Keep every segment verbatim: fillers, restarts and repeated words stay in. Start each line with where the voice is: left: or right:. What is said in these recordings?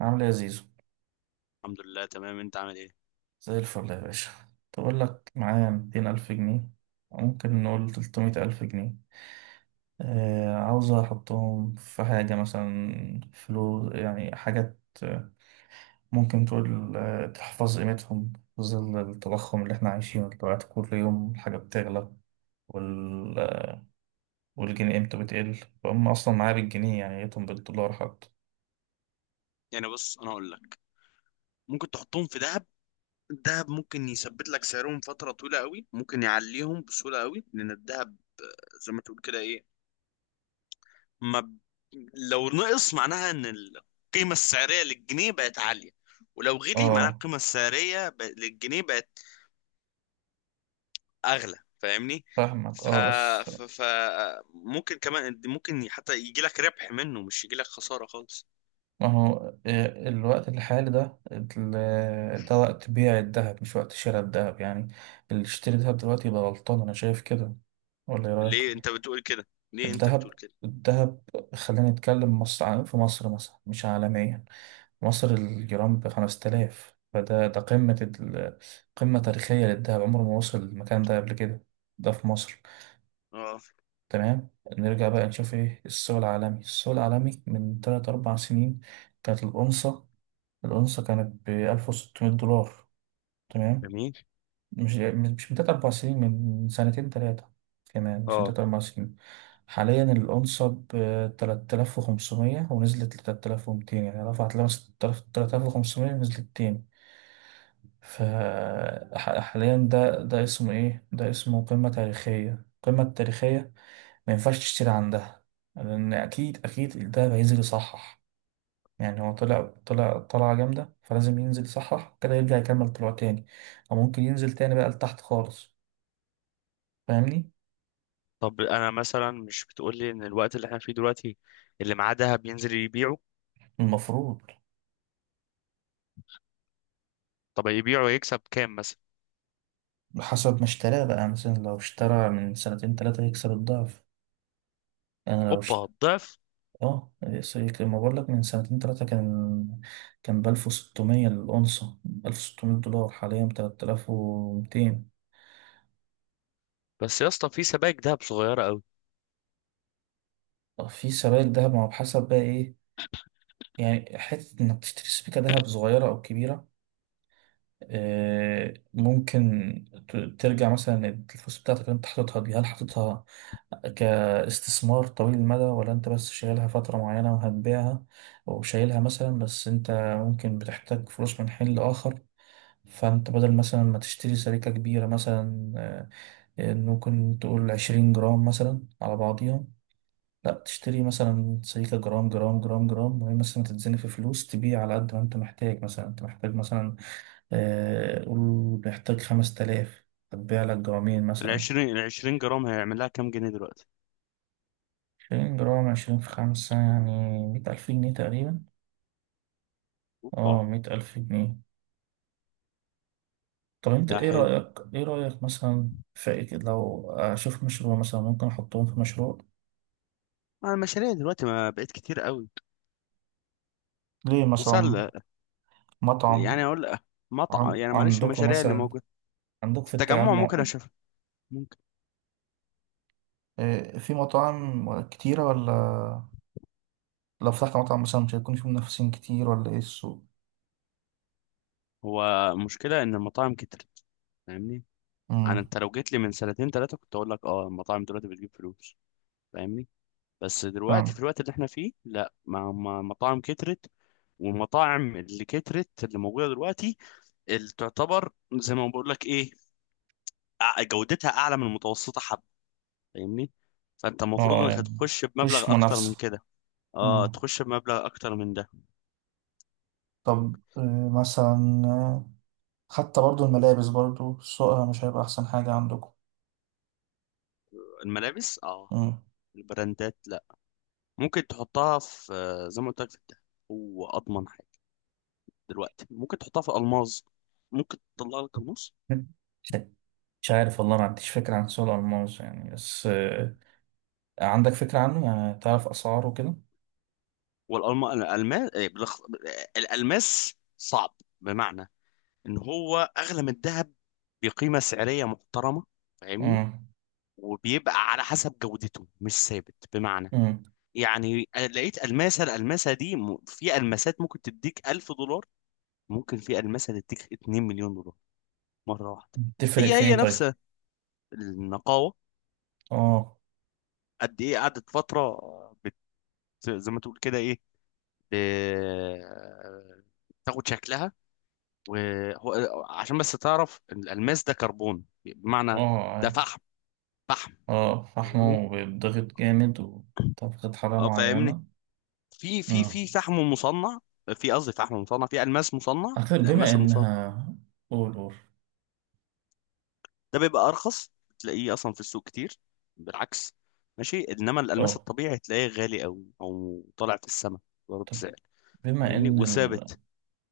right: عامل ايه يا زيزو؟
left: الحمد لله تمام، انت عامل ايه؟
right: زي الفل يا باشا. تقول لك معايا ميتين ألف جنيه، ممكن نقول تلتمية ألف جنيه. آه عاوز أحطهم في حاجة مثلا، فلوس يعني، حاجات، آه، ممكن تقول آه، تحفظ قيمتهم في ظل التضخم اللي احنا عايشينه دلوقتي، كل يوم الحاجة بتغلى، وال... والجنيه قيمته بتقل، فهم أصلا معايا بالجنيه يعني قيمتهم بالدولار حتى.
left: يعني بص، انا اقول لك ممكن تحطهم في دهب. الدهب ممكن يثبت لك سعرهم فتره طويله قوي، ممكن يعليهم بسهوله قوي، لان الدهب زي ما تقول كده ايه، ما ب... لو نقص معناها ان القيمه السعريه للجنيه بقت عاليه، ولو غلي معناها
right: اه،
left: القيمه السعريه ب... للجنيه بقت اغلى، فاهمني.
right: فاهمك،
left: ف...
right: اه بس.
left: ف... ف ممكن كمان، ممكن حتى يجي لك ربح منه، مش يجي لك خساره خالص.
right: ما هو آه، الوقت الحالي ده ال- ده وقت بيع الذهب مش وقت شراء الذهب يعني، اللي يشتري ذهب دلوقتي يبقى غلطان، أنا شايف كده. ولا إيه رأيك؟
left: ليه انت بتقول كده؟ ليه انت بتقول
right: الذهب
left: كده؟
right: الذهب خلينا نتكلم مصر عن- في مصر مثلا، مش عالميا. مصر الجرام بخمسة آلاف، فده ده قمة ال- قمة تاريخية للذهب، عمره ما وصل المكان ده قبل كده. ده في مصر.
left: اه،
right: تمام. نرجع بقى نشوف ايه السوق العالمي. السوق العالمي من تلات أربع سنين كانت الأونصة، الأونصة كانت بألف وستمية دولار. تمام.
left: جميل،
right: مش مش من تلات أربع سنين، من سنتين تلاتة، كمان مش من
left: اه.
right: تلات أربع سنين. حاليا الأونصة بتلات آلاف وخمسمية، ونزلت لتلات آلاف ومتين، يعني رفعت لمس تلات آلاف وخمسمية ونزلت تاني. فحاليا ده ده اسمه إيه؟ ده اسمه قمة تاريخية، القمة التاريخية ما ينفعش تشتري عندها، لأن أكيد أكيد ده هينزل يصحح. يعني هو طلع طلع طلعة جامدة، فلازم ينزل يصحح كده، يرجع يكمل طلوع تاني، أو ممكن ينزل تاني بقى لتحت خالص. فاهمني؟
left: طب انا مثلا، مش بتقول لي ان الوقت اللي احنا فيه دلوقتي اللي معاه دهب ينزل يبيعه؟
right: المفروض.
left: طب يبيعه يكسب كام مثلا؟
right: حسب ما اشتراه بقى، مثلا لو اشترى من سنتين تلاتة هيكسب الضعف. أنا لو
left: اوبا،
right: اشت...
left: الضعف.
right: اه، يس- ما بقول لك من سنتين تلاتة كان، كان بألف وستمية الأونصة، بألف وستمية دولار، حاليا بتلات آلاف ومتين.
left: بس يا اسطى، في سبائك دهب صغيره قوي.
right: في سبائك دهب، ما هو بحسب بقى إيه، يعني حتة إنك تشتري سبيكة دهب صغيرة أو كبيرة. آه، ممكن ت- ترجع مثلا الفلوس بتاعتك اللي انت حاططها دي، هل حاططها كاستثمار طويل المدى، ولا انت بس شايلها فترة معينة وهتبيعها؟ وشايلها مثلا بس انت ممكن بتحتاج فلوس من حين لآخر، فانت بدل مثلا ما تشتري سريكة كبيرة مثلا، آه، آه، ممكن تقول عشرين جرام مثلا على بعضيها، لا تشتري مثلا سريكة جرام جرام جرام جرام، وهي مثلا تتزني في فلوس، تبيع على قد ما انت محتاج. مثلا انت محتاج مثلا، آه، قول نحتاج خمس تلاف، هتبيع لك جرامين
left: ال
right: مثلا.
left: عشرين، ال عشرين جرام هيعمل لها كام جنيه دلوقتي؟
right: عشرين جرام، عشرين في خمسة يعني مية ألف جنيه تقريبا.
left: اوبا.
right: اه، مية ألف جنيه. طب انت
left: ده
right: ايه
left: حلو.
right: رأيك، ايه رأيك مثلا في إيه؟ لو أشوف مشروع مثلا ممكن أحطهم في مشروع.
left: ما المشاريع دلوقتي ما بقت كتير قوي.
right: ليه مثلا؟
left: مسل يعني
right: مطعم.
left: اقول، مطعم،
right: عن...
left: يعني معلش،
right: عندكم
left: المشاريع اللي
right: مثلا،
left: موجوده
right: عندكم
left: في
right: في
left: التجمع
right: التجمع
left: ممكن اشوفها. ممكن.
right: آه، في مطاعم كتيرة ولا؟ لو فتحت مطعم مثلا مش هيكون في منافسين كتير، ولا ايه السوق؟
left: هو المشكله ان المطاعم كترت، فاهمني. انا
right: امم
left: انت لو جيت لي من سنتين ثلاثه كنت اقول لك اه المطاعم دلوقتي بتجيب فلوس، فاهمني. بس دلوقتي
right: فاهم.
left: في الوقت اللي احنا فيه، لا، ما ما- مطاعم كترت. والمطاعم اللي كترت اللي موجودة دلوقتي، اللي تعتبر زي ما بقول لك ايه، أع- جودتها اعلى من المتوسطة، حب، فاهمني. فانت المفروض
right: اه
left: انك
right: يعني
left: هتخش
right: مفيش
left: بمبلغ اكتر من
right: منافسة.
left: كده. اه،
right: مم.
left: تخش بمبلغ اكتر من ده.
right: طب آه، مثلا، آه، حتى برضو الملابس، برضو سوقها مش هيبقى أحسن حاجة عندكم؟
left: الملابس، اه.
right: مم.
left: البراندات، لا. ممكن تحطها في، آه، زي ما قلت لك، في الدهب. هو اضمن حاجة. دلوقتي ممكن تحطها في الماظ. ممكن تطلع لك الماظ.
right: مش، مش عارف والله، ما عنديش فكرة عن سوق الألماس يعني، بس آه، عندك فكرة عنه يعني، تعرف أسعاره كده؟
left: والالمان الالمان إيه، بالأخ- الالماس صعب، بمعنى ان هو اغلى من الذهب بقيمه سعريه محترمه، فاهمني.
right: مم.
left: وبيبقى على حسب جودته، مش ثابت، بمعنى،
right: مم.
left: يعني، آه، لقيت الماسه الالماسه دي م- في الماسات ممكن تديك ألف دولار، ممكن في الماسه تديك اتنين مليون دولار، مره واحده.
right: تفرق
left: هي
right: في إيه
left: هي
right: طيب؟
left: نفس النقاوه.
right: آه.
left: قد ايه قعدت فتره، بت زي ما تقول كده ايه، ب- تاخد شكلها. وهو عشان بس تعرف إن الالماس ده كربون، بمعنى،
right: آه
left: ده
right: عارف.
left: فحم فحم،
right: آه،
left: فاهمني.
right: فحمه بيتضغط جامد وتضغط حرارة
left: اه، فاهمني.
right: معينة.
left: في في
right: مم.
left: في فحم مصنع، في، قصدي، فحم مصنع، في الماس مصنع،
right: أعتقد بما
left: الالماس المصنع،
right: إنها، قول قول.
left: ده بيبقى ارخص، تلاقيه اصلا في السوق كتير، بالعكس. ماشي. انما الالماس
right: آه.
left: الطبيعي تلاقيه غالي قوي، او طالع في السماء، ضرب
right: طب،
left: سعر،
right: بما
left: فاهمني،
right: إن،
left: وثابت.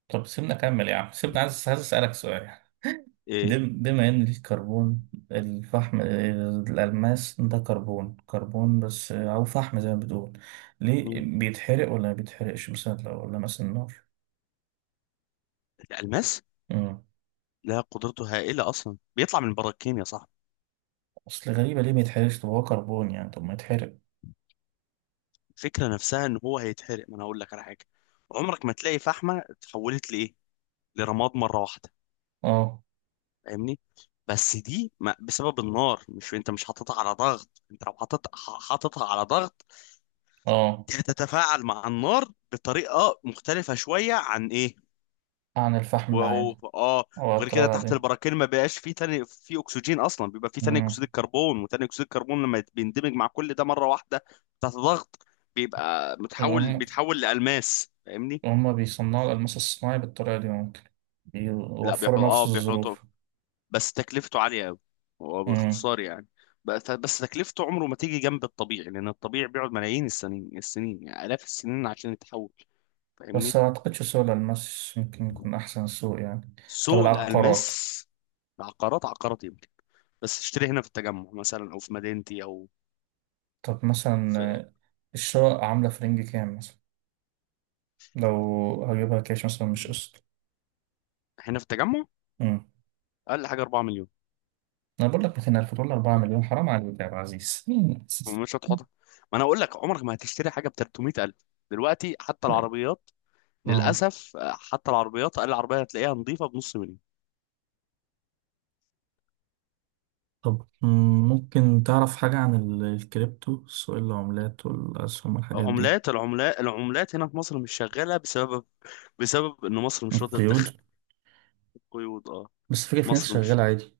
right: طب سيبنا أكمل يا عم سيبنا عايز عايز أسألك سؤال. دي-
left: إيه؟
right: بما إن الكربون الفحم الألماس ده كربون كربون بس، أو فحم زي ما بتقول، ليه
left: مم.
right: بيتحرق، ولا ما بيتحرقش مثلا لو، ولا مثلا النار؟
left: الالماس،
right: مم.
left: لا، قدرته هائله، اصلا بيطلع من البراكين يا صاحبي.
right: أصل غريبة، ليه ما يتحرقش؟ طب هو كربون يعني، طب ما يتحرق.
left: الفكره نفسها ان هو هيتحرق، ما انا هقول لك على حاجه، عمرك ما تلاقي فحمه اتحولت لايه، لرماد مره واحده،
right: أه.
left: فاهمني. بس دي ما بسبب النار، مش انت مش حاططها على ضغط، انت لو حاطط ح- حاططها على ضغط،
right: أه،
left: دي هتتفاعل مع النار بطريقه مختلفه شويه عن ايه،
right: عن الفحم
left: و... و-
right: العادي،
left: اه.
right: أو على
left: وغير كده
right: الطريقة
left: تحت
right: دي.
left: البراكين ما بقاش فيه تاني في اكسجين اصلا، بيبقى فيه ثاني اكسيد
right: مم.
left: الكربون، وثاني اكسيد الكربون لما بيندمج مع كل ده مره واحده، تحت ضغط، بيبقى متحول،
right: هم،
left: بيتحول لألماس، فاهمني.
right: هما بيصنعوا الألماس الصناعي بالطريقة دي ممكن؟
left: لا، بيحط
right: بيوفروا
left: اه
right: نفس
left: بيحطوا،
right: الظروف؟
left: بس تكلفته عالية قوي. هو باختصار، يعني، بس بس تكلفته عمره ما تيجي جنب الطبيعي، لأن الطبيعي بيقعد ملايين السنين السنين، يعني آلاف السنين، عشان يتحول،
right: بس
left: فاهمني.
right: ما أعتقدش سوق الألماس ممكن يكون أحسن سوق يعني. طب
left: سوق الألماس.
right: العقارات؟
left: عقارات عقارات، يمكن. بس اشتري هنا في التجمع مثلا، أو في مدينتي، أو
right: طب مثلا،
left: في.
right: آه، الشقق عاملة في رينج كام مثلا لو هجيبها كاش مثلا مش قسط؟
left: هنا في التجمع
right: أمم.
left: أقل حاجة أربعة مليون.
right: أنا بقول لك ميتين ألف دولار، أربعة مليون حرام عليك يا عبد العزيز. مم.
left: مش هتحطها. ما أنا أقول لك، عمرك ما هتشتري حاجة ب تلتمية ألف دلوقتي، حتى العربيات،
right: اه.
left: للأسف، آه، حتى العربيات، أقل عربية هتلاقيها نظيفة بنص مليون.
right: طب مم، ممكن تعرف حاجة عن ال- الكريبتو، سوق العملات والأسهم والحاجات دي؟
left: عملات العملات العملات هنا في مصر مش شغالة، بسبب، بسبب إن مصر مش راضية تدخل،
right: القيود.
left: قيود، اه.
right: بس فكرة في ناس
left: مصر مش
right: شغالة عادي.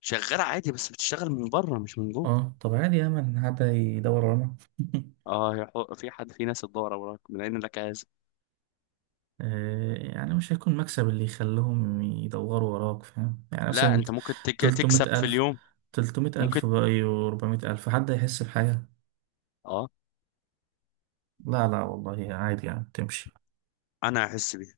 left: شغالة عادي، بس بتشتغل من بره مش من جوه.
right: اه، طب عادي يا من، حد يدور ورانا؟
left: اه، يا حو- في حد، في ناس تدور وراك من أين لك هذا.
right: آه، يعني مش هيكون مكسب اللي يخليهم يدوروا وراك، فاهم يعني مثلا
left: لا، أنت
right: مت-
left: ممكن تك...
right: تلتمية
left: تكسب في
right: ألف،
left: اليوم.
right: تلتمية
left: ممكن.
right: ألف بقى وأربعمية ألف، حد هيحس بحاجة؟
left: اه.
right: لا لا والله عادي يعني، تمشي.
left: أنا هحس بيها.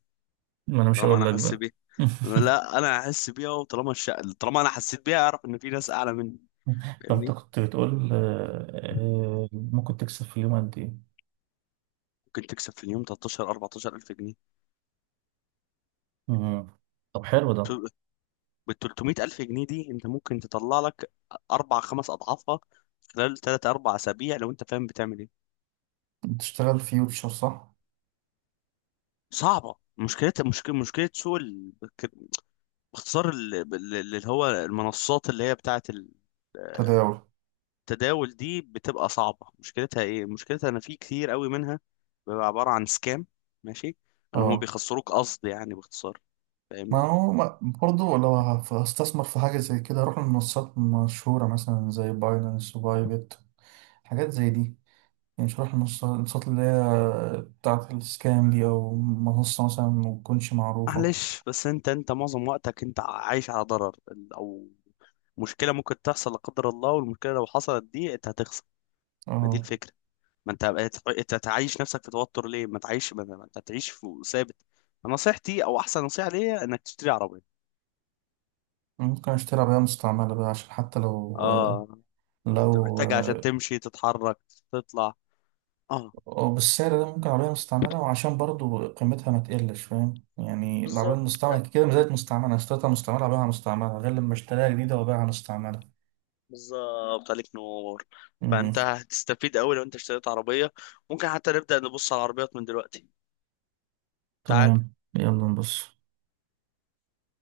right: ما أنا مش
left: طالما
right: هقول
left: أنا
right: لك
left: حاسس
right: بقى.
left: بيها. لا، أنا هحس بيها، وطالما الش... طالما أنا حسيت بيها أعرف إن في ناس أعلى مني،
right: طب أنت
left: فاهمني.
right: كنت بتقول آه، آه، ممكن تكسب في اليوم قد إيه؟
left: ممكن تكسب في اليوم ثلاثة عشر، أربعة عشر ألف جنيه.
right: مم. طب حلو ده.
left: بال تلتمية ألف جنيه دي، أنت ممكن تطلع لك أربع خمس أضعافها خلال تلات أربع أسابيع، لو أنت فاهم بتعمل إيه.
right: بتشتغل فيوتشر صح؟
left: صعبة، مشكلة مشكلة مشكلة سوق ال... ك- باختصار، ال- ال- اللي هو المنصات، اللي هي بتاعة ال-
right: تداول.
left: التداول دي بتبقى صعبة. مشكلتها إيه؟ مشكلتها إن في كتير قوي منها، بيبقى عبارة عن سكام، ماشي، إن هم
right: اه.
left: بيخسروك قصد، يعني باختصار،
right: ما
left: فاهمني.
right: هو ما- برضه لو هف- هستثمر في حاجة زي كده، هروح لمنصات مشهورة مثلا، زي باينانس وبايبت، حاجات زي دي، يعني مش هروح للمنصات اللي هي بتاعة السكام دي، أو منصة مثلا متكونش معروفة.
left: معلش، بس انت انت معظم وقتك انت عايش على ضرر ال- او مشكله ممكن تحصل لا قدر الله، والمشكله لو حصلت دي انت هتخسر. ما دي
right: اه.
left: الفكره. ما انت هت- انت تعيش نفسك في توتر ليه؟ ما تعيش ما ما- انت تعيش في ثابت. نصيحتي، او احسن نصيحه ليا، انك تشتري عربيه.
right: ممكن أشتري عربية مستعملة بقى، عشان حتى لو آه،
left: اه، انت
right: لو
left: محتاجها عشان
right: آه،
left: تمشي تتحرك، تطلع، اه.
right: أو بالسعر ده ممكن عربية مستعملة، وعشان برضه قيمتها ما تقلش، فاهم يعني العربية
left: بالظبط.
right: المستعملة كده ما زالت مستعملة، أنا اشتريتها مستعملة أبيعها مستعملة، غير لما اشتريها جديدة وأبيعها مستعملة.
left: بالظبط عليك نور. فانت هتستفيد قوي لو انت اشتريت عربيه. ممكن حتى نبدا نبص على العربيات من دلوقتي. تعال.
right: تمام، يلا نبص.